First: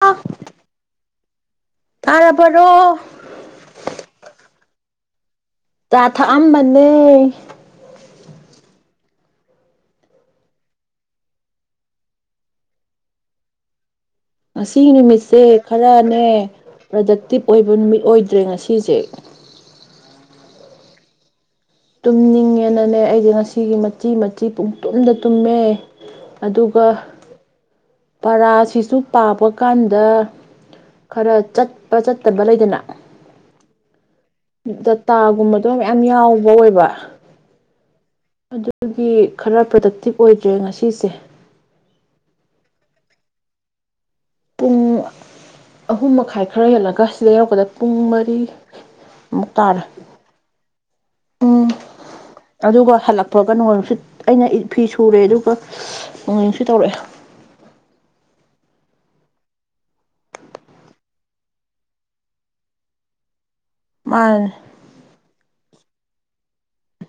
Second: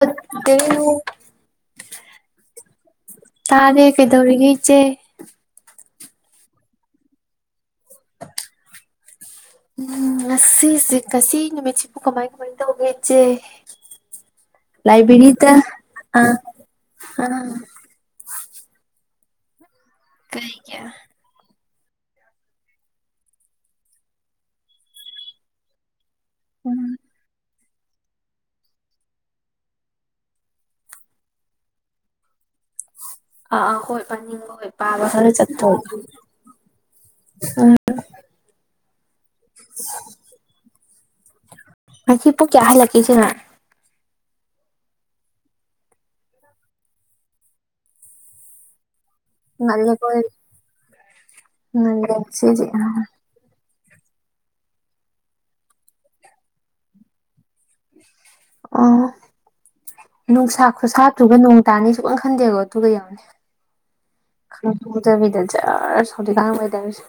ꯆꯥꯛ ꯇꯥꯔꯕꯔꯣ ꯇꯥꯔꯦ ꯀꯩꯗꯧꯔꯤꯒꯦ ꯏꯆꯦ ꯆꯥ ꯊꯛꯑꯝꯕꯅꯦ ꯎꯝ ꯉꯁꯤꯁꯤ ꯉꯁꯤ ꯅꯨꯃꯤꯠꯁꯤꯕꯨ ꯀꯃꯥꯏ ꯀꯃꯥꯏ ꯇꯧꯒꯦ ꯏꯆꯦ ꯉꯁꯤꯒꯤ ꯅꯨꯃꯤꯠꯁꯦ ꯂꯥꯏꯕ꯭ꯔꯦꯔꯤꯗ ꯈꯔꯅꯦ ꯑꯥ ꯄ꯭ꯔꯗꯛꯇꯤꯚ ꯑꯥ ꯑꯣꯏꯕ ꯅꯨꯃꯤꯠ ꯑꯣꯏꯗ꯭ꯔꯦ ꯉꯁꯤꯁꯦ ꯀꯩꯒꯤ ꯇꯨꯝꯅꯤꯡꯉꯦꯅꯅꯦ ꯑꯩꯗꯤ ꯉꯁꯤꯒꯤ ꯃꯆꯤ ꯃꯆꯤ ꯄꯨꯡꯇꯨꯝꯗ ꯇꯨꯝꯃꯦ ꯑꯗꯨꯒ ꯄꯔꯥ ꯁꯤꯁꯨ ꯄꯥꯕ ꯀꯥꯟꯗ ꯈꯔ ꯆꯠꯄ ꯆꯠꯇꯕ ꯂꯩꯗꯅ ꯑ ꯑ ꯍꯣꯏ ꯄꯥꯅꯤꯡꯕ ꯍꯣꯏ ꯄꯥꯕ ꯗꯇꯥ ꯈꯔ ꯒꯨꯝꯕꯗꯣ ꯆꯠꯇꯣꯏ ꯃꯌꯥꯝ ꯌꯥꯎꯕ ꯑꯣꯏꯕ ꯑꯗꯨꯒꯤ ꯈꯔ ꯄ꯭ꯔꯗꯛꯇꯤꯚ ꯑꯣꯏꯗ꯭ꯔꯦ ꯉꯁꯤꯁꯦ ꯉꯁꯤ ꯄꯨꯡ ꯀꯌꯥ ꯍꯜꯂꯛꯀꯦ ꯏꯆꯦꯃ ꯄꯨꯡ ꯑꯍꯨꯝ ꯃꯈꯥꯏ ꯈꯔ ꯍꯦꯜꯂꯒ ꯁꯤꯗ ꯌꯧꯔꯛꯄꯗ ꯄꯨꯡ ꯃꯔꯤ ꯃꯨꯛ ꯇꯥꯔ ꯉꯜꯂꯦꯀꯣ ꯎꯝ ꯉꯜꯂꯦ ꯉꯁꯤꯗꯤ ꯑꯗꯨꯒ ꯍꯜꯂꯛꯄꯒ ꯅꯣꯡꯂꯩ ꯅꯨꯡꯁꯤꯠ ꯑꯩꯅ ꯐꯤ ꯁꯨꯔꯦ ꯑꯗꯨꯒ ꯅꯣꯡꯂꯩ ꯅꯨꯡꯁꯤꯠ ꯇꯧꯔꯛꯑꯦ ꯎꯝ ꯅꯨꯡꯁꯥ ꯈꯨꯁꯥꯗꯨꯒ ꯅꯣꯡ ꯇꯥꯅꯤ ꯁꯨꯡꯈꯟ ꯈꯟꯗꯦ ꯑꯗꯨꯒ ꯌꯦꯡꯉꯨꯅꯦ ꯃꯥꯅ ꯈꯪꯍꯧꯗꯕꯤꯗ ꯖꯔ ꯑꯁ ꯍꯧꯖꯤꯛꯀꯥꯟ ꯋꯦꯗꯔ ꯁꯦ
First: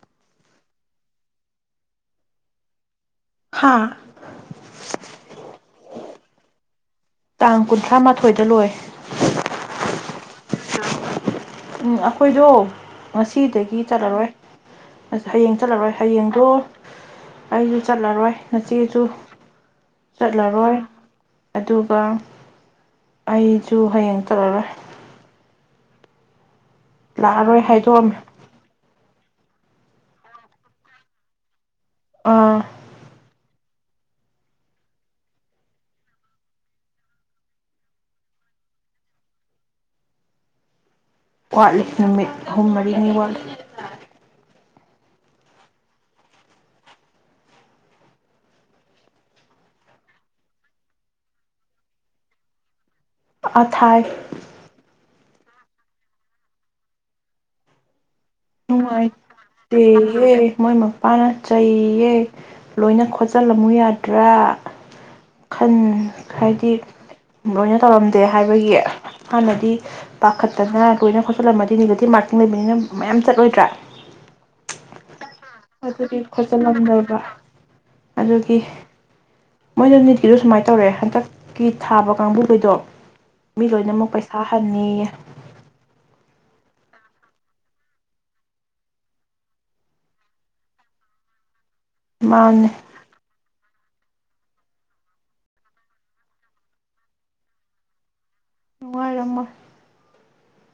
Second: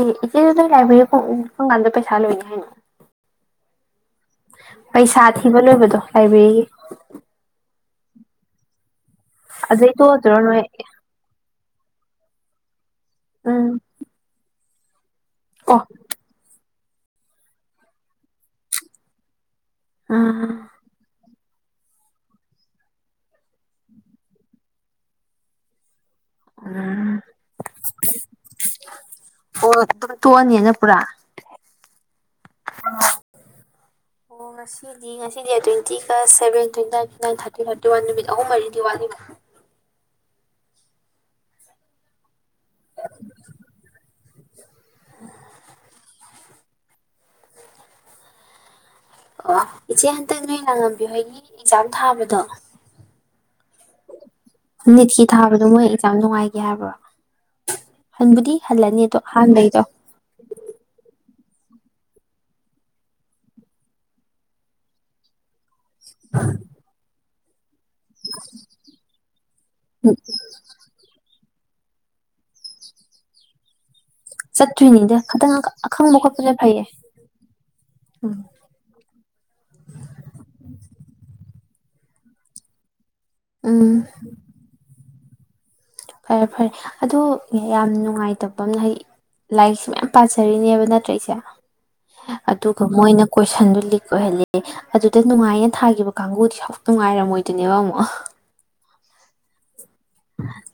ꯑꯦ ꯏꯆꯦ ꯑꯗꯣ ꯅꯣꯏ ꯂꯥꯏꯕꯦꯔꯤ ꯐꯣꯡ ꯀꯝꯀꯥꯟꯗ ꯄꯩꯁꯥ ꯂꯣꯏꯅꯤ ꯍꯥꯏꯅꯣ ꯍꯥꯥ ꯄꯩꯁꯥ ꯊꯤꯕ ꯂꯣꯏꯕꯗꯣ ꯂꯥꯏꯕ꯭ꯔꯦꯔꯤꯒꯤ ꯇꯥꯡ ꯀꯨꯟꯊ꯭ꯔꯥ ꯃꯥꯊꯣꯏꯗ ꯂꯣꯏ ꯑꯗꯨꯏ ꯇꯣꯛꯑꯗꯣꯏꯔꯣ ꯅꯣꯏ ꯎꯝ ꯑꯩꯈꯣꯏꯗꯣ ꯎꯝ ꯉꯁꯤꯗꯒꯤ ꯆꯠꯂꯔꯣꯏ ꯑ ꯍꯌꯦꯡ ꯑꯣ ꯆꯠꯂꯔꯣꯏ ꯍꯌꯦꯡꯗꯣ ꯑꯩꯁꯨ ꯆꯠꯂꯔꯣꯏ ꯅꯆꯦꯁꯨ ꯎꯝ ꯆꯠꯂꯔꯣꯏ ꯑꯗꯨꯒ ꯑꯩꯁꯨ ꯍꯌꯦꯡ ꯆꯠꯂꯔꯣꯏ ꯂꯥꯛꯑꯔꯣꯏ ꯍꯥꯏꯗꯣꯛꯑꯝꯃꯦ ꯑꯣ ꯑꯗꯨꯝ ꯇꯣꯛꯑꯅꯤꯅ ꯄꯨꯔꯥ ꯑꯥ ꯑꯣ ꯉꯁꯤꯗꯤ ꯉꯁꯤꯗꯤ ꯗꯦꯠ ꯇꯣꯏꯋꯦꯟꯇꯤꯒ ꯁꯚꯦꯟ ꯇꯣꯏꯋꯦꯟꯇꯤ ꯏꯤ ꯋꯥꯟ ꯊꯥꯔꯇꯤ ꯊꯥꯔꯇꯤ ꯋꯥꯟ ꯅꯨꯃꯤꯠ ꯑꯍꯨꯝ ꯃꯔꯤꯗꯤ ꯋꯥꯠꯂꯤꯕ ꯋꯥꯠꯂꯤ ꯅꯨꯃꯤꯠ ꯑꯍꯨꯝ ꯃꯔꯤꯅꯤ ꯋꯥꯠꯂꯤ ꯎ ꯑꯣ ꯏꯆꯦ ꯍꯟꯇꯛ ꯅꯣꯏ ꯂꯥꯡꯉꯝꯕꯤꯍꯣꯏꯒꯤ ꯑꯦꯛꯖꯥꯝ ꯊꯥꯕꯗꯣ ꯑꯥ ꯊꯥꯏ ꯅꯤꯠꯀꯤ ꯊꯥꯕꯗꯣ ꯃꯣꯏ ꯑꯦꯛꯖꯥꯝ ꯅꯨꯡꯉꯥꯏꯒꯦ ꯍꯥꯏꯕ꯭ꯔꯣ ꯍꯟꯕꯨꯗꯤ ꯍꯜꯂꯅꯤ ꯑꯗꯣ ꯑꯍꯥꯟꯕꯩꯗꯣ ꯅꯨꯡꯉꯥꯏꯇꯦꯍꯦ ꯃꯣꯏ ꯃꯄꯥꯅ ꯆꯩ ꯦ ꯂꯣꯏꯅ ꯈꯣꯠꯆꯜꯂꯝꯃꯨ ꯌꯥꯗ꯭ꯔꯥ ꯈꯟ ꯍꯥꯏꯗꯤ [inaudible] ꯇꯧꯔꯝꯗꯦ ꯍꯥꯏꯕꯒꯤ ꯍꯥꯟꯅꯗꯤ ꯄꯥꯈꯠꯇꯅ ꯂꯣꯏꯅ ꯈꯣꯠꯆꯜꯂꯝꯕ ꯅꯤꯒꯦꯇꯤꯞ ꯃꯥꯔꯀꯤꯡ ꯂꯩꯕꯅꯤꯅ ꯃꯌꯥꯝ ꯆꯠꯂꯣꯏꯗ꯭ꯔꯥ ꯆꯠꯇꯔꯤꯅꯤꯗ ꯑꯗꯨꯒꯤ ꯈꯣꯠꯆꯜꯂꯝꯃꯕ ꯑꯗꯨꯒꯤ ꯃꯣꯏꯅ ꯅꯤꯠ ꯀꯤꯗꯣ ꯁꯨꯝꯃꯥꯏ ꯇꯧꯔꯛꯑꯦ ꯍꯟꯇꯛ ꯅꯤꯠ ꯊꯥꯕ ꯀꯥꯡꯕꯨ ꯈꯩꯗꯣ ꯎꯝ ꯃꯤꯂꯣꯏꯅꯃꯛ ꯄꯩꯁꯥ ꯍꯟꯅꯤꯌꯦ ꯐꯔꯦ ꯐꯔꯦ ꯑꯗꯨ ꯌꯥꯝ ꯅꯨꯡꯉꯥꯏꯇꯕꯃ ꯍꯥꯏꯗꯤ ꯂꯥꯏꯔꯤꯛꯁꯨ ꯌꯥꯝ ꯄꯥꯖꯔꯤꯕꯅꯦ ꯅꯠꯇꯔ ꯏꯆꯦ ꯃꯥꯅꯦ ꯑꯗꯨꯒ ꯃꯣꯏꯅ ꯀꯣꯏꯁꯟꯗꯨ ꯂꯤꯛ ꯍꯧꯖꯤꯛꯇꯤ ꯅꯨꯡꯉꯥꯏꯌꯦꯅ ꯊꯥꯈꯤꯕ ꯀꯥꯡꯒꯨꯗꯤ ꯅꯨꯡꯉꯥꯏ ꯔꯝꯃꯣꯏꯗꯔꯤꯅꯦꯕ ꯑꯃꯨꯛ ꯅꯨꯡꯉꯥꯏ ꯔꯝꯃꯣꯏ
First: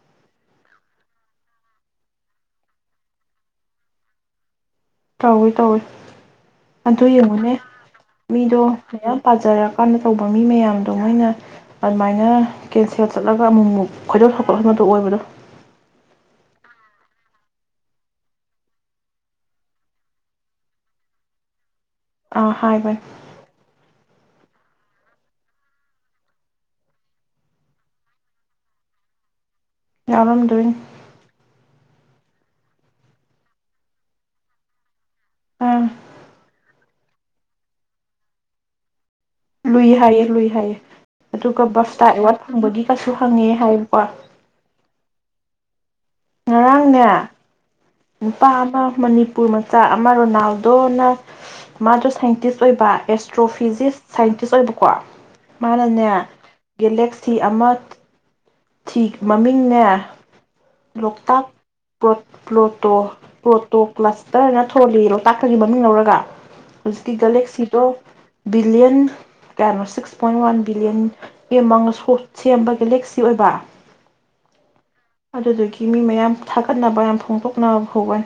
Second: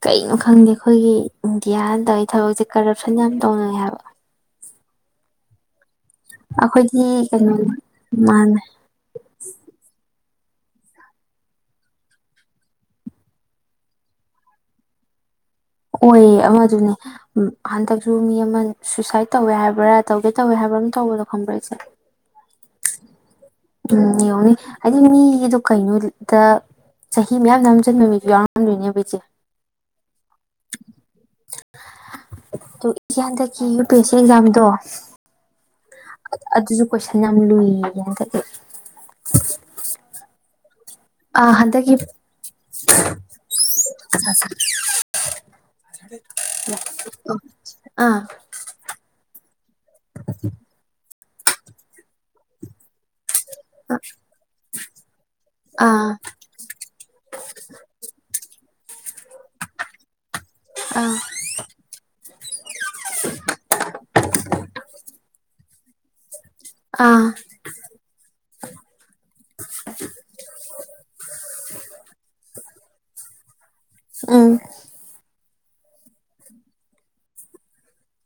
ꯀꯩꯅꯣ ꯈꯪꯗꯦ ꯑꯩꯈꯣꯏꯒꯤ ꯏꯟꯗꯤꯌꯥꯅ ꯇꯧꯏ ꯊꯕꯛꯁꯤ ꯀꯔꯞꯁꯟ ꯌꯥꯝ ꯇꯧꯏ ꯇꯧꯏ ꯇꯧꯏ ꯑꯗꯣ ꯌꯦꯡꯎꯅꯦ ꯀꯩꯅꯣꯅꯦ ꯃꯥꯅꯦ ꯃꯤꯗꯣ ꯃꯌꯥꯝ ꯄꯥꯖꯥꯔꯀꯥꯟꯗ ꯇꯧꯕ ꯃꯤ ꯃꯌꯥꯝꯗꯣ ꯃꯣꯏꯅ ꯑꯗꯨꯃꯥꯏꯅ ꯀꯦꯟꯁꯦꯜ ꯆꯠꯂꯒ ꯑꯃꯨꯛ ꯑꯃꯨꯛ ꯈꯣꯏꯗꯧ ꯁꯥꯎꯍꯠꯍꯟꯕꯗꯣ ꯑꯣꯏꯕꯗꯣ ꯑꯣꯏꯌꯦ ꯑꯃꯗꯨꯅꯤ ꯍꯟꯇꯛꯁꯨ ꯃꯤ ꯑꯃꯥ ꯁꯨꯁꯥꯏꯗ ꯇꯧꯋꯦ ꯍꯥꯏꯕꯔ ꯇꯧꯗꯧ ꯇꯧꯋꯦ ꯍꯥꯏꯕꯔ ꯑꯃꯥ ꯇꯧꯕꯗꯣ ꯈꯡꯕ꯭ꯔ ꯏꯆꯦ ꯑꯑ ꯍꯥꯏꯕꯅꯦ ꯎꯝ ꯌꯦꯡꯎꯅꯦ ꯍꯥꯏꯗꯤ ꯃꯤꯗꯣ ꯀꯔꯤꯅꯣꯗ ꯆꯍꯤ ꯃꯌꯥꯝ ꯅꯝꯖꯟꯕꯥ ꯃꯤꯖꯨ ꯌꯥꯎꯔꯝꯗꯣꯏꯅꯦꯕ ꯏꯆꯦ ꯌꯥꯎꯔꯝꯗꯣꯏꯅꯦ ꯑꯗꯒꯤ ꯍꯟꯇꯛꯀꯤ ꯌꯨ ꯄꯤ ꯑꯦ ꯁꯤ ꯑꯦꯛꯖꯥꯝꯗꯣ ꯑꯥ ꯑꯗꯨꯖꯨ ꯀꯣꯏꯁꯟ ꯌꯥꯝ ꯂꯨꯏꯌꯦꯌꯦ ꯍꯟꯇꯛ [inaudible] ꯂꯨꯏ ꯍꯥꯏꯌꯦ ꯂꯨꯏ ꯍꯥꯏꯌꯦ ꯑꯥ ꯑꯗꯨꯒ ꯍꯟꯗꯛꯀꯤ ꯕꯥꯞꯇ ꯑꯋꯥꯔꯗ ꯐꯪꯕꯒꯤꯒꯖꯨ ꯍꯪꯉꯛꯑꯦ ꯍꯥꯏꯕꯀꯣ ꯉꯔꯥꯡꯅꯦ [inaudible] ꯅꯨꯄꯥ ꯑꯃꯥ ꯃꯅꯤꯄꯨꯔ ꯄꯨꯔ ꯝꯆ ꯆꯥ ꯑꯃꯥ ꯔꯣꯅꯥꯜꯗꯣꯅ ꯃꯖꯨ ꯁꯥꯏꯟꯇꯤꯁꯠ ꯑꯣꯏꯕ ꯑꯁꯇꯔꯣ ꯇꯔꯣꯐꯤꯖꯤꯁ ꯁꯥꯏꯟꯇꯤꯁꯠ ꯑꯣꯏꯕꯀꯣ ꯃꯅꯥꯅꯦ ꯑꯥ ꯒꯦꯂꯦꯛꯁꯤ ꯑꯃꯥ ꯆꯤꯛ ꯃꯃꯤꯡꯅꯦ ꯑꯥ ꯂꯣꯛꯇꯥꯛ ꯄꯔꯣꯇ ꯂꯣꯛ ꯇꯣ ꯄꯔꯣꯇꯣꯀꯂꯥꯁꯇꯔꯅ ꯊꯣꯜꯂꯤꯔꯣ ꯄꯥꯠꯇꯒꯤ ꯃꯃꯤꯡ ꯂꯧꯔꯒ ꯍꯧꯖꯤꯛꯀꯤ ꯑꯥ ꯒꯦꯂꯦꯛꯁꯤꯗꯣ ꯕꯤꯂꯤꯌꯟ ꯀꯌꯥꯅꯣ ꯁꯤꯀꯁ ꯄꯣꯏꯟꯠ ꯋꯥꯟ ꯌꯦꯡꯎ ꯏꯕꯦꯃ [inaudible] ꯎꯝ ꯑꯗꯨꯗꯨꯒꯤ ꯃꯤ ꯃꯌꯥꯝ ꯊꯥꯒꯠꯅꯕꯥ ꯐꯣꯡꯗꯣꯛꯅꯕ ꯐꯥꯎꯕ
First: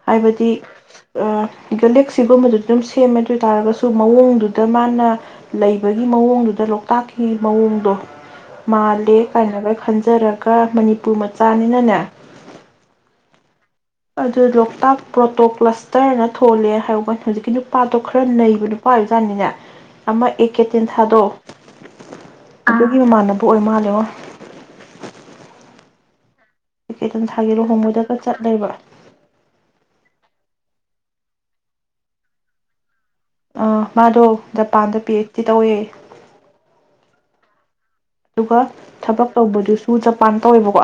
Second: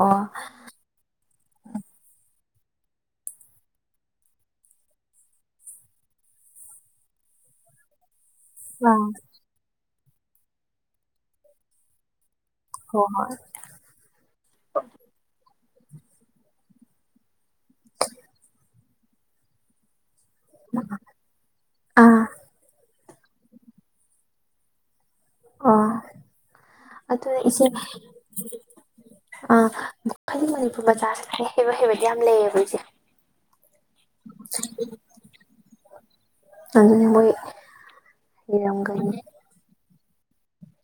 ꯑꯣ ꯍꯥꯌꯕꯗꯤ ꯒꯦꯂꯦꯛꯁꯤ ꯒꯨꯝꯕꯗꯣ ꯗꯨꯝ ꯁꯦꯝꯃꯦ ꯑꯗꯣꯏꯇꯔꯒꯁꯨ ꯃꯥꯑꯣꯡꯗꯨꯗ ꯃꯅꯥ ꯂꯩꯕꯒꯤ ꯃꯑꯣꯡꯗꯨꯗ ꯂꯣꯛꯇꯥꯛꯀꯤ ꯃꯑꯣꯡꯗꯣ ꯑꯥ ꯃꯥꯜꯂꯦ ꯀꯥꯏꯅꯒ ꯈꯟꯖꯔꯛ ꯄ ꯃꯅꯤꯄꯨꯔ ꯃꯆꯥꯅꯤꯅꯅꯦ ꯍ‌ꯣ ꯍ‌ꯣꯏ ꯑꯗꯨꯗꯣ ꯂꯣꯛꯇꯥꯛ ꯄꯔꯣꯇꯣꯄꯂꯁ ꯇꯔꯅ ꯊꯣꯜꯂꯦ ꯍꯥꯏꯕ ꯍꯧꯖꯤꯛꯀꯤ ꯅꯨꯄꯥꯗꯣ ꯈꯔꯥ ꯅꯩꯕ ꯅꯨꯄꯥ ꯑꯣꯏꯕꯖꯥꯠꯅꯤꯅꯦ ꯑꯃꯥ ꯑꯦꯀꯦ ꯇꯦꯟꯊꯥꯗꯣ ꯑꯥ ꯑꯥꯑꯥ ꯑꯣ ꯑꯦ ꯀꯦ ꯑꯗꯨꯅ ꯇꯦꯟꯊꯥꯒꯤ ꯏꯆ‌ꯦ ꯂꯨꯍꯣꯡꯕꯗꯒ ꯆꯠꯂꯦꯕ [unintelligible] ꯑꯥ [unintelligible] ꯑꯨꯝ ꯃꯥꯗꯣ ꯖꯄꯥꯟꯗ ꯄꯤ꯬ꯍꯩꯁ꯬ꯗꯤ ꯇꯧꯋꯦꯌꯦ ꯑꯗꯨꯅ ꯃꯣꯏ ꯑꯗꯨꯒ ꯍꯩꯔꯝꯒꯅꯤ ꯊꯕꯛ ꯇꯧꯔꯗꯨꯁꯨ [unintelligible] ꯖꯥꯄꯥꯟ ꯇꯧꯋꯦꯕꯀꯣ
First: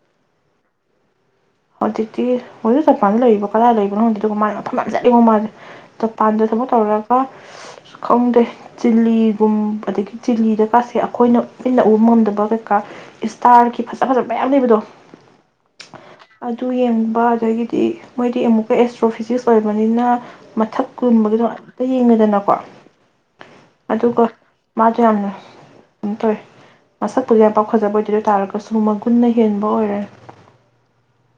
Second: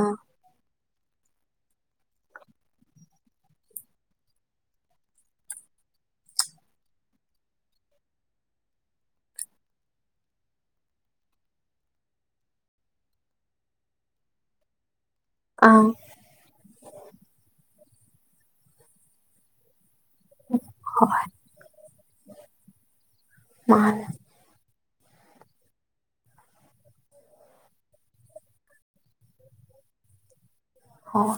ꯑꯥ ꯍꯧꯖꯤꯛꯇꯤ ꯍꯧꯖꯤꯛ ꯖꯥꯄꯥꯟꯗ ꯂꯩꯔꯤꯕꯣ ꯀꯗꯥꯢ ꯂꯩꯕꯅꯣ ꯈꯪꯗꯦ꯫ ꯑꯗꯨꯒ ꯃꯥꯖ ꯃꯐꯝ ꯌꯥꯝ ꯆꯠꯂꯤꯉꯣ ꯃꯥꯁꯦ꯫ ꯑꯪ ꯗꯤ ꯃꯣꯢꯗꯤ ꯑꯃꯨꯛꯀꯥ ꯑꯦꯁꯇ꯭ꯔꯣ ꯐꯤꯖꯤꯛꯁ ꯑꯣꯢꯕꯅꯤꯅ ꯃꯊꯛ ꯀꯨꯝꯗꯨꯗ ꯍꯦꯛꯇ ꯌꯦꯡꯗꯅꯀꯣ ꯃꯥꯅꯦ ꯑꯗꯨꯒ ꯃꯥꯗꯨ ꯌꯥꯝꯅ꯬꯬꯬ ꯃꯁꯛꯄꯨꯗꯤ ꯌꯥꯝꯄꯥꯛ ꯐꯖꯕ ꯑꯣꯢꯗꯦ꯫ ꯑꯗꯨꯑꯣꯢ ꯇꯥꯔꯒꯁꯨ ꯃꯒꯨꯟꯅ ꯍꯦꯟꯕ ꯑꯣꯢꯔꯦ ꯍꯣꯢ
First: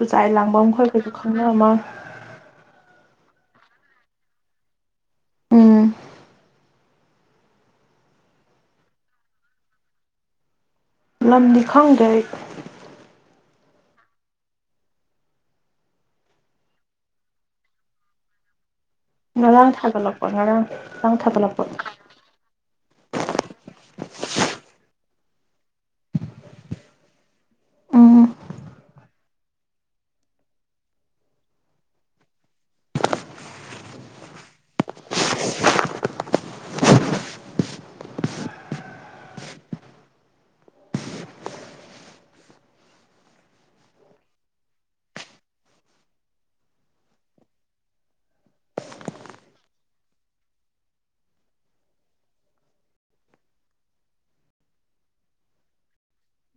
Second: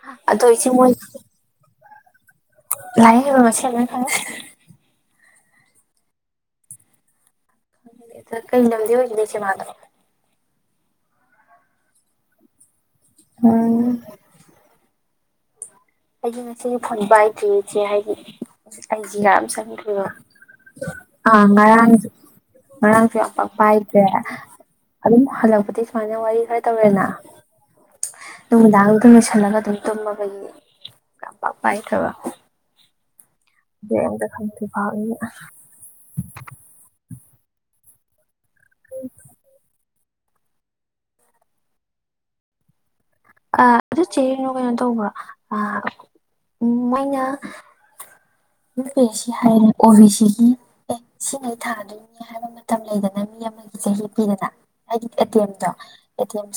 ꯄꯨꯖꯥ ꯑꯦꯂꯥꯡꯕꯝ ꯍꯣꯢꯒꯁꯨ ꯈꯪꯅ ꯃꯥꯜꯂꯦ ꯂꯥꯢꯔꯤꯛ ꯍꯩꯕ ꯃꯁꯦꯟꯅꯤꯅ ꯈꯪꯅ [unintelligible] ꯎꯝ [unintelligible] ꯀꯩ ꯂꯝꯗꯩ ꯑꯣꯢꯒꯦ ꯆꯦ ꯃꯥꯗꯣ ꯂꯝꯗꯤ ꯈꯪꯗꯦ ꯑꯩ꯫ ꯎꯝꯝ ꯑꯩꯗꯤ ꯉꯁꯤꯒꯤ ꯐꯣꯟ ꯄꯥꯢꯗ꯭ꯔꯤꯌꯦ ꯆꯦ ꯍꯥꯢꯗꯤ ꯉꯔꯥꯡ ꯊꯥꯒꯠꯂꯛꯄ ꯉꯔꯥꯡ ꯉꯔꯥꯡ [unintelligible] ꯑꯥ ꯊꯥꯒꯠꯂꯛꯄ ꯉꯔꯥꯡꯁꯨ, ꯉꯔꯥꯡꯁꯨ ꯌꯥꯝꯄꯥꯛ ꯄꯥꯢꯗ꯭ꯔꯦ ꯑꯗꯨꯝ ꯍꯜꯂꯛꯄꯗꯩ ꯁꯨꯃꯥꯏꯅ ꯋꯥꯔꯤ ꯈꯔ ꯇꯧꯔꯦꯅ ꯎꯝ ꯅꯨꯃꯤꯗꯥꯡꯗꯨꯗ ꯃꯦꯁꯦꯖ ꯍꯜꯂꯒ ꯑꯗꯨꯝ ꯇꯨꯝꯃꯕꯩꯅꯦ꯫ ꯄꯥꯛ-ꯄꯥꯛ ꯄꯥꯢꯗꯕ [unintelligible] ꯑꯥ ꯑꯗꯨ ꯆꯦ ꯀꯩꯅꯣ, ꯀꯩꯅꯣ ꯇꯧꯕ꯭ꯔꯣ ꯑꯥ ꯃꯣꯢꯅ [unintelligible] ꯑꯣ ꯕꯤꯁꯤꯒꯤ ꯑꯦ ꯁꯤꯒꯩ ꯊꯥꯗꯣꯢꯅꯤ ꯍꯥꯢꯕ ꯃꯇꯝ ꯂꯩꯗꯅ ꯃꯤ ꯑꯃꯒꯤ ꯆꯍꯤ ꯄꯤꯗꯅ ꯍꯥꯢꯗꯤ ꯑꯇꯦꯝꯇꯣ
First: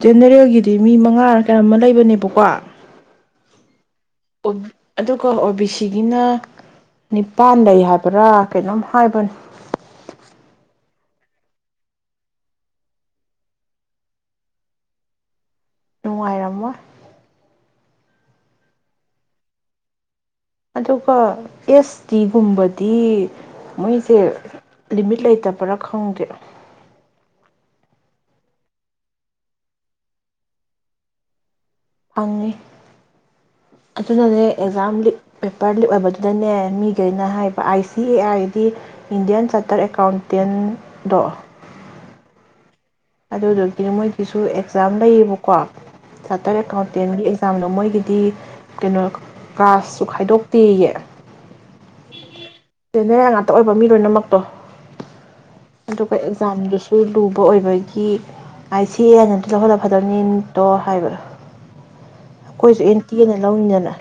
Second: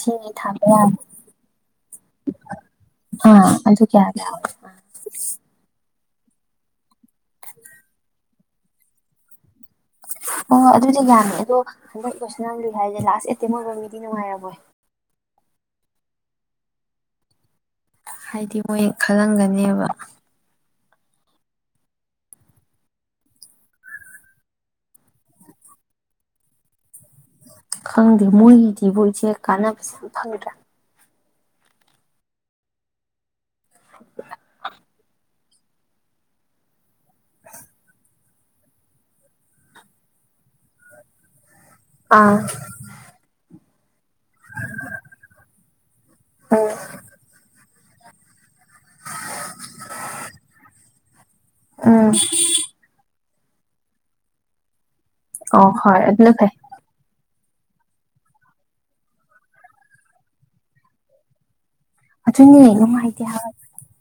ꯖꯦꯔꯅꯦꯜꯒꯤꯗꯤ ꯃꯤ ꯃꯉꯥꯔꯥ ꯀꯌꯥꯅꯣꯝ ꯂꯩꯕꯅꯦꯕꯀꯣ, ꯑꯥ ꯑꯗꯨ ꯀꯌꯥ ꯀꯌꯥ ꯑꯗꯨꯒ ꯑꯣ ꯕꯤ ꯁꯤ ꯒꯤꯅ ꯅꯤꯄꯥꯟ ꯂꯩ ꯍꯥꯕ꯭ꯔꯥ ꯀꯩꯅꯣꯝ ꯍꯥꯢꯕꯅꯦ ꯑꯣ ꯑꯗꯨꯗꯤ ꯌꯥꯝꯃꯦ ꯑꯗꯣ [inaudible] ꯂꯥꯁꯇ ꯑꯇꯦꯝꯇ ꯑꯣꯢꯕ ꯃꯤꯗꯤ ꯅꯨꯡꯉꯥꯢꯔꯝꯃꯣꯢ ꯅꯨꯡꯉꯥꯢꯔꯝꯃꯣꯢ꯫ ꯍꯥꯏꯗꯤ ꯃꯣꯏ ꯈꯜꯂꯝꯒꯅꯤꯕ ꯑꯗꯨꯒ ꯑꯦꯁ ꯇꯤꯒꯨꯝꯕꯗꯤ ꯃꯣꯏꯁꯦ ꯂꯤꯃꯤꯠ ꯂꯩꯇꯕ꯭ꯔꯥ ꯈꯪꯗꯦ ꯈꯪꯗꯦ ꯃꯣꯏꯒꯤꯗꯤꯕꯨ ꯏꯁꯦ ꯀꯥꯟꯅꯕꯁꯦ ꯌꯥꯝ ꯐꯪꯒꯗ꯭ꯔꯥ ꯐꯪꯉꯤ ꯑꯗꯨꯅꯅꯦ ꯑꯦꯛꯖꯥꯝ ꯂꯤꯛ ꯄꯦꯄꯔ ꯂꯤꯛ ꯑꯣꯏꯕꯗꯨꯗꯅꯦ ꯃꯤꯒꯩꯅ ꯍꯥꯏꯕ ꯑꯥꯏ ꯁꯤ ꯑꯦ ꯒꯤꯗꯤ ꯏꯟꯗꯤꯌꯥꯟ ꯆꯥꯔꯇꯔ ꯑꯦꯀꯥꯎꯟꯇꯦꯟꯗꯣ ꯑꯥ ꯑꯗꯨꯗꯨꯒꯤꯗꯤ ꯃꯣꯏꯒꯤꯁꯨ ꯑꯦꯛꯖꯥꯝ ꯂꯩꯌꯦꯕꯀꯣ ꯆꯥꯇꯔ ꯎꯝ ꯑꯦꯀꯥꯎꯟꯇꯦꯟꯒꯤ ꯑꯦꯛꯖꯥꯝꯗꯣ ꯃꯣꯏꯒꯤꯗꯤ ꯀꯩꯅꯣ ꯀ꯭ꯂꯥꯁꯁꯨ ꯈꯥꯏꯗꯣꯛꯇꯦꯌꯦ ꯎꯝ ꯖꯦꯅꯦꯔꯦꯜ ꯉꯥꯛꯇ ꯑꯣꯏꯕ ꯃꯤ ꯂꯣꯏꯅꯃꯛꯇꯣ ꯑꯣ ꯍꯣꯏ ꯑꯗꯨꯒ ꯑꯗꯨꯅ ꯐꯩ ꯑꯦꯛꯖꯥꯝꯗꯨꯁꯨ [unintelligible] ꯑ‌ꯣꯏꯕꯩꯗꯤ ꯒꯤ ꯑꯥꯏꯁꯤꯑ‌ꯦꯅ ꯂꯧꯍꯜꯂ ꯐꯗꯧꯅꯤꯗ‌ꯣ ꯍꯥꯏꯕ ꯑꯗꯨꯅꯦ ꯑꯈ‌ꯣꯏꯁꯨ ꯑꯟ ꯇꯤ ꯅꯨꯡꯉꯥꯏꯇꯦ ꯑ‌ꯦ ꯅ ꯍꯥꯏꯕ ꯂꯧꯅꯤꯗꯅ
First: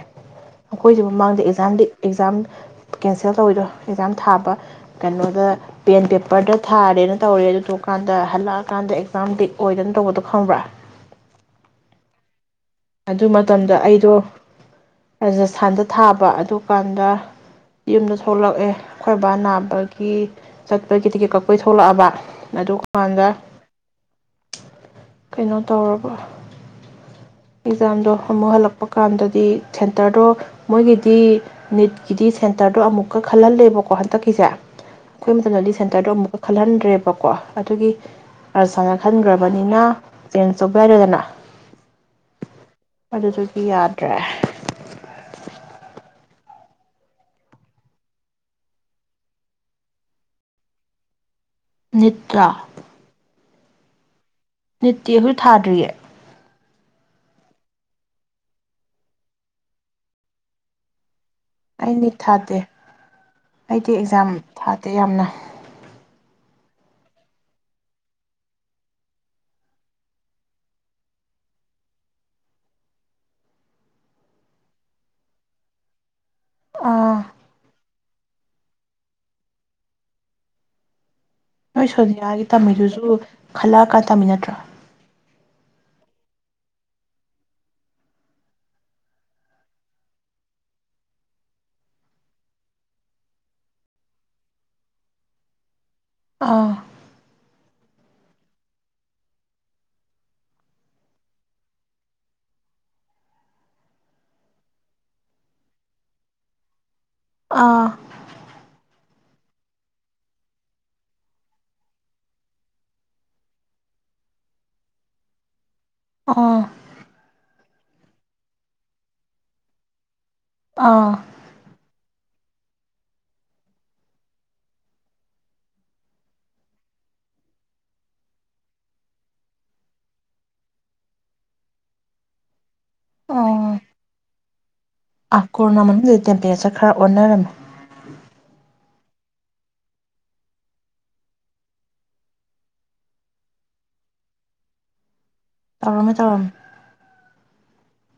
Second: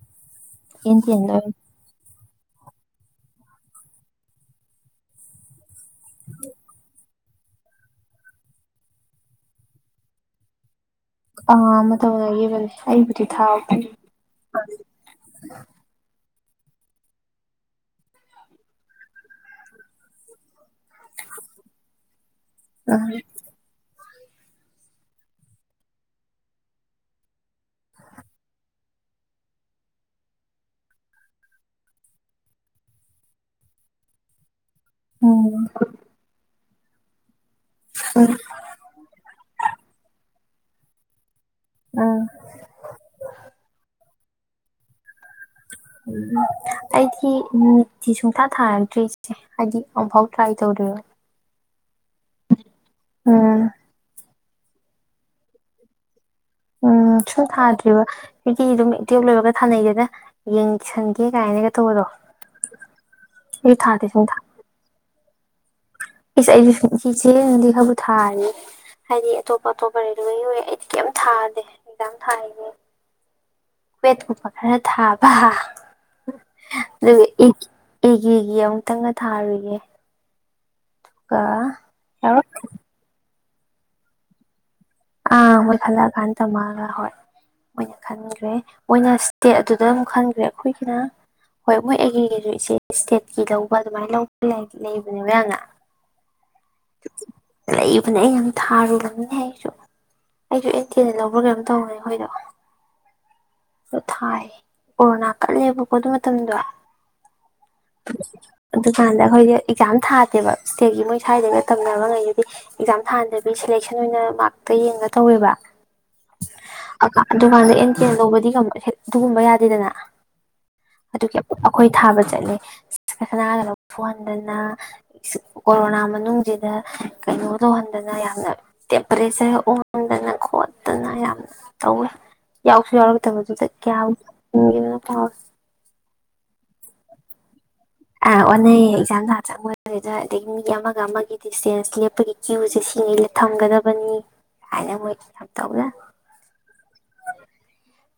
ꯑꯦꯟ ꯑꯩꯈ‌ꯣꯏꯁꯨ ꯇꯤ ꯑꯦꯟꯗ ꯃꯃꯥꯡꯗ ꯑꯣꯏꯅ ꯑ‌ꯦꯛꯖꯥꯝ ꯂꯤꯛ ꯑ‌ꯦꯛꯖꯥꯝ ꯀꯦꯟ ꯁꯦꯜ ꯇꯧꯔꯤ ꯑꯦꯛꯖꯥꯝ ꯊꯥꯕ ꯀꯩꯢꯅꯣꯗ ꯄꯦꯟ ꯄꯦꯔ ꯊꯥꯔꯦ ꯇꯧꯔꯦ ꯑꯗꯨ ꯀꯥꯟꯗ ꯑꯗꯨ ꯀꯥꯟ ꯑꯦꯛꯖꯥꯝ ꯂꯤꯛ ꯑꯣꯏꯗꯅ ꯇꯧꯕꯗꯨ ꯈꯪꯕ꯭ꯔ ꯀꯉꯥ ꯑꯃ ꯊꯣꯡꯅꯥꯒꯤꯕꯅꯤ ꯑꯗꯨ ꯃꯇꯝꯗ ꯑꯩꯗꯣ ꯔꯥꯖꯁꯊꯥꯟꯗ ꯊꯥꯕ ꯇꯨꯀꯥꯟꯗ ꯌꯨꯝꯗ ꯊꯣꯂꯛꯑꯦ ꯑꯩꯈꯣꯏ ꯕꯥ ꯅꯥꯕꯒꯤ ꯆꯠꯄꯩ ꯇꯤꯀꯦꯠ ꯀꯛꯄꯒꯤ ꯊꯣꯔꯛꯑꯕ ꯑꯗꯨ ꯎꯝ ꯀꯥꯟꯗ ꯀꯩꯅꯣ ꯇꯧꯔꯕꯣ ꯑꯦꯛꯖꯥꯝꯗꯣ ꯑꯃꯨꯛ ꯍꯜꯂꯛꯄ ꯀꯥꯟꯗꯗꯤ ꯁꯦꯟꯇꯔꯗꯣ ꯃꯣꯏꯒꯤꯗꯤ ꯅꯤꯠꯀꯤꯗꯤ ꯁꯦꯟꯇꯔꯗꯣ ꯑꯃꯨꯛꯀ ꯈꯜꯍꯟꯂꯦꯕꯀꯣ ꯍꯑꯗꯛꯀꯤꯁꯦ ꯑꯈꯣꯏ ꯎꯝ ꯃꯇꯝꯗꯗꯤ ꯁꯦꯟꯇꯔꯗꯣ ꯑꯃꯨꯛꯀ ꯈꯂꯟꯗ꯭ꯔꯦꯕꯀꯣ ꯑꯗꯨꯒꯤ ꯑꯁꯍꯥꯅ ꯈꯟꯒ꯭ꯔꯕꯅꯤꯅ ꯁꯦꯟ ꯆꯣꯞꯅꯔꯦꯗꯅ ꯎꯝ ꯑꯗꯨꯗꯒꯤ ꯌꯥꯗ꯭ꯔꯦ ꯎꯝ ꯑꯩꯗꯤ ꯅꯤꯠꯇꯤ ꯁꯨꯡꯊꯥ ꯊꯥꯔꯛꯇ꯭ꯔꯤ ꯏꯆꯦ ꯍꯥꯏꯗꯤ ꯑꯝꯐꯥꯎ ꯇ꯭ꯔꯥꯏ ꯇꯧꯗ꯭ꯔꯤꯌꯦꯕ ꯅꯤꯠ ꯂꯣ ꯅꯤꯠꯇꯤ ꯑꯩꯁꯨ ꯊꯥꯗ꯭ꯔꯤꯌꯦ ꯎꯨꯝ ꯁꯨꯝ ꯊꯥꯗ꯭ꯔꯤꯕ ꯃꯤꯗꯤ ꯑꯗꯨꯝ ꯇꯨꯌꯦꯜꯄ ꯂꯣꯏꯕꯒ ꯊꯥꯅꯩꯗꯅ ꯌꯦꯡꯁꯟꯒꯦ ꯀꯥꯏꯅꯒ ꯇꯧꯕꯗꯣ ꯑꯩꯗꯤ ꯊꯥꯗꯦ ꯑꯩꯁꯨ ꯑꯩꯗꯤ ꯊꯥꯗꯦ ꯑꯦꯛꯖꯥꯝ ꯁꯨꯡꯊꯥ ꯊꯥꯗꯦ ꯌꯥꯝꯅ ꯏꯁ ꯑꯩꯗꯤ ꯁꯨꯡ ꯏꯆꯦꯕꯨꯗꯤ ꯈꯔꯕꯨ ꯊꯥꯔꯤꯌꯦ ꯍꯥꯏꯗꯤ ꯑꯇꯣꯞ-ꯑꯇꯣꯞꯄ ꯔꯦꯜꯋꯦꯒꯤ ꯑꯣꯏꯒꯦꯔ ꯑꯩꯗꯤ ꯀꯩꯝ ꯊꯥꯗꯦ ꯑꯦꯖꯥꯝ ꯊꯥꯏꯁꯦ ꯀꯋꯦꯠ ꯀꯨꯝꯕ ꯈꯔ ꯊꯥꯕ ꯍ ꯑꯥ ꯑꯗꯨꯒ ꯏꯛ- ꯑꯦꯒ꯭ꯔꯤꯒꯤ ꯑꯃꯨꯛꯇꯡꯒ ꯊꯥꯔꯨꯏꯒꯦ [inaudible] [inaudible] ꯅꯣꯏ ꯌꯥꯔꯣ ꯁꯣꯅꯤꯌꯥꯒꯤ ꯇꯝꯃꯤꯗꯨꯁꯨ ꯈꯜꯂꯛꯑꯀꯥꯟ ꯇꯝꯃꯤ ꯅꯠꯇ꯭ꯔꯣ ꯑꯥ-ꯃꯣꯏ ꯈꯜꯂꯛꯑꯀꯥꯟ ꯇꯝꯕ ꯍꯣꯏ ꯃꯣꯏꯅ ꯈꯟꯒ꯭ꯔꯦ ꯃꯣꯏꯅ ꯏꯁꯇꯦ ꯑꯗꯨꯗꯃꯨꯛ ꯈꯟꯒ꯭ꯔꯦ ꯑꯩꯈꯣꯏꯒꯤꯅ ꯍꯣꯏ ꯃꯣꯏ ꯑꯦꯒ꯭ꯔꯤꯒꯤꯗꯣ ꯏꯁꯇꯦꯠꯀꯤ ꯂꯧꯕ ꯑꯗꯨꯃꯥꯏ ꯒꯥꯏ ꯂꯩꯕꯅꯦꯕ ꯌꯥꯝꯅ ꯑꯥ ꯂꯩꯕꯅꯦ ꯑꯩ ꯌꯥꯝ ꯊꯥꯔꯨꯕꯅꯤꯅꯦ ꯑꯩꯁꯨ ꯑꯩꯁꯨ ꯑꯩ ꯇꯦꯟꯗ ꯂꯧꯕ꯭ꯔ ꯀꯩꯅꯣꯝ ꯇꯧꯕꯅꯤ ꯑꯩꯈꯣꯏꯗꯣ ꯑꯗ ꯊꯥꯏ ꯀꯣꯔꯣꯅꯥ ꯀꯜꯂꯦꯕꯥ ꯑꯗꯨꯏ ꯃꯇꯝꯗꯣ ꯑꯥ ꯀꯥꯟꯗ ꯑꯩꯈꯣꯏꯗꯣ ꯑꯦꯛꯖꯥꯝ ꯊꯥꯗꯦꯕ ꯏꯁꯇꯦꯠꯀꯤ ꯃꯣꯏ ꯁꯋꯥꯏꯗ ꯇꯝꯅꯕ ꯈꯩꯁꯤꯗꯤ ꯑꯦꯛꯖꯥꯝ ꯊꯥꯍꯟꯗꯕꯤ ꯁꯦꯂꯦꯛꯁꯟ ꯑꯣꯏꯅ ꯃꯥꯔꯛ [unintelligible] ꯑ ꯑꯗꯨꯝ ꯀꯥꯟꯗ ꯑꯦꯟ ꯀꯦ ꯂꯧꯕꯗꯤ ꯑꯗꯨꯒꯨꯝꯕ ꯌꯥꯗꯦꯗꯅ ꯑꯥ ꯑꯗꯨꯒꯤ ꯑꯩꯈꯣꯏ ꯊꯥꯕ ꯁꯅꯥꯒ ꯂꯧꯊꯣꯛꯍꯟꯗꯅ ꯀꯣꯔꯣꯅꯥ ꯃꯅꯨꯡꯖꯤꯗ ꯀꯩꯅꯣ ꯇꯧꯍꯟꯗꯅ ꯌꯥꯝꯅ ꯑꯣꯟꯗꯅ ꯈꯣꯠꯇꯅ ꯌꯥꯝ ꯇꯧꯋꯦ ꯌꯥꯎꯁꯨ ꯌꯥꯎꯔꯛꯇꯕꯗꯨꯗ ꯑꯣ ꯀꯌꯥꯝ ꯇꯧꯋꯦ ꯇꯦꯝꯄꯦꯌꯦꯆꯔ ꯈꯔ ꯑꯣꯟꯅꯔꯝꯃꯦ ꯑ ꯑꯣꯟꯅꯩꯌꯦ [unintelligible] ꯑꯗꯒꯤ ꯃꯤꯒꯤ ꯑꯃꯒ ꯑꯃꯒꯤ ꯗꯤꯁꯇꯦꯟꯁ ꯂꯦꯞꯄꯒꯤ ꯀ꯭ꯌꯨꯖꯦ ꯁꯤꯉꯩ ꯊꯝꯒꯗꯕꯅꯤ ꯀꯥꯏꯅ ꯃꯣꯏ ꯇꯧꯅ ꯇꯧꯔꯝꯃꯦ ꯇꯧꯔꯝꯃꯦ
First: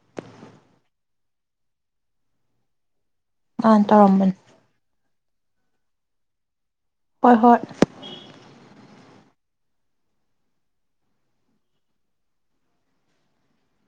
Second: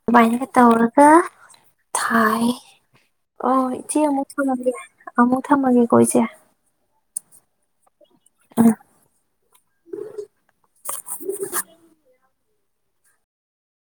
ꯑꯗꯨꯃꯥꯏꯅꯒ ꯇꯧꯔꯒ ꯊꯥꯏ ꯑꯣ ꯃꯥꯅ ꯏꯆꯦ ꯑꯃꯨꯛ ꯇꯧꯔꯝꯕꯅꯤ ꯊꯝꯃꯒꯦ ꯑꯃꯨꯛ ꯊꯝꯃꯒꯦꯀꯣ ꯏꯆꯦ ꯍꯣꯏ ꯍꯣꯏ [inaudible]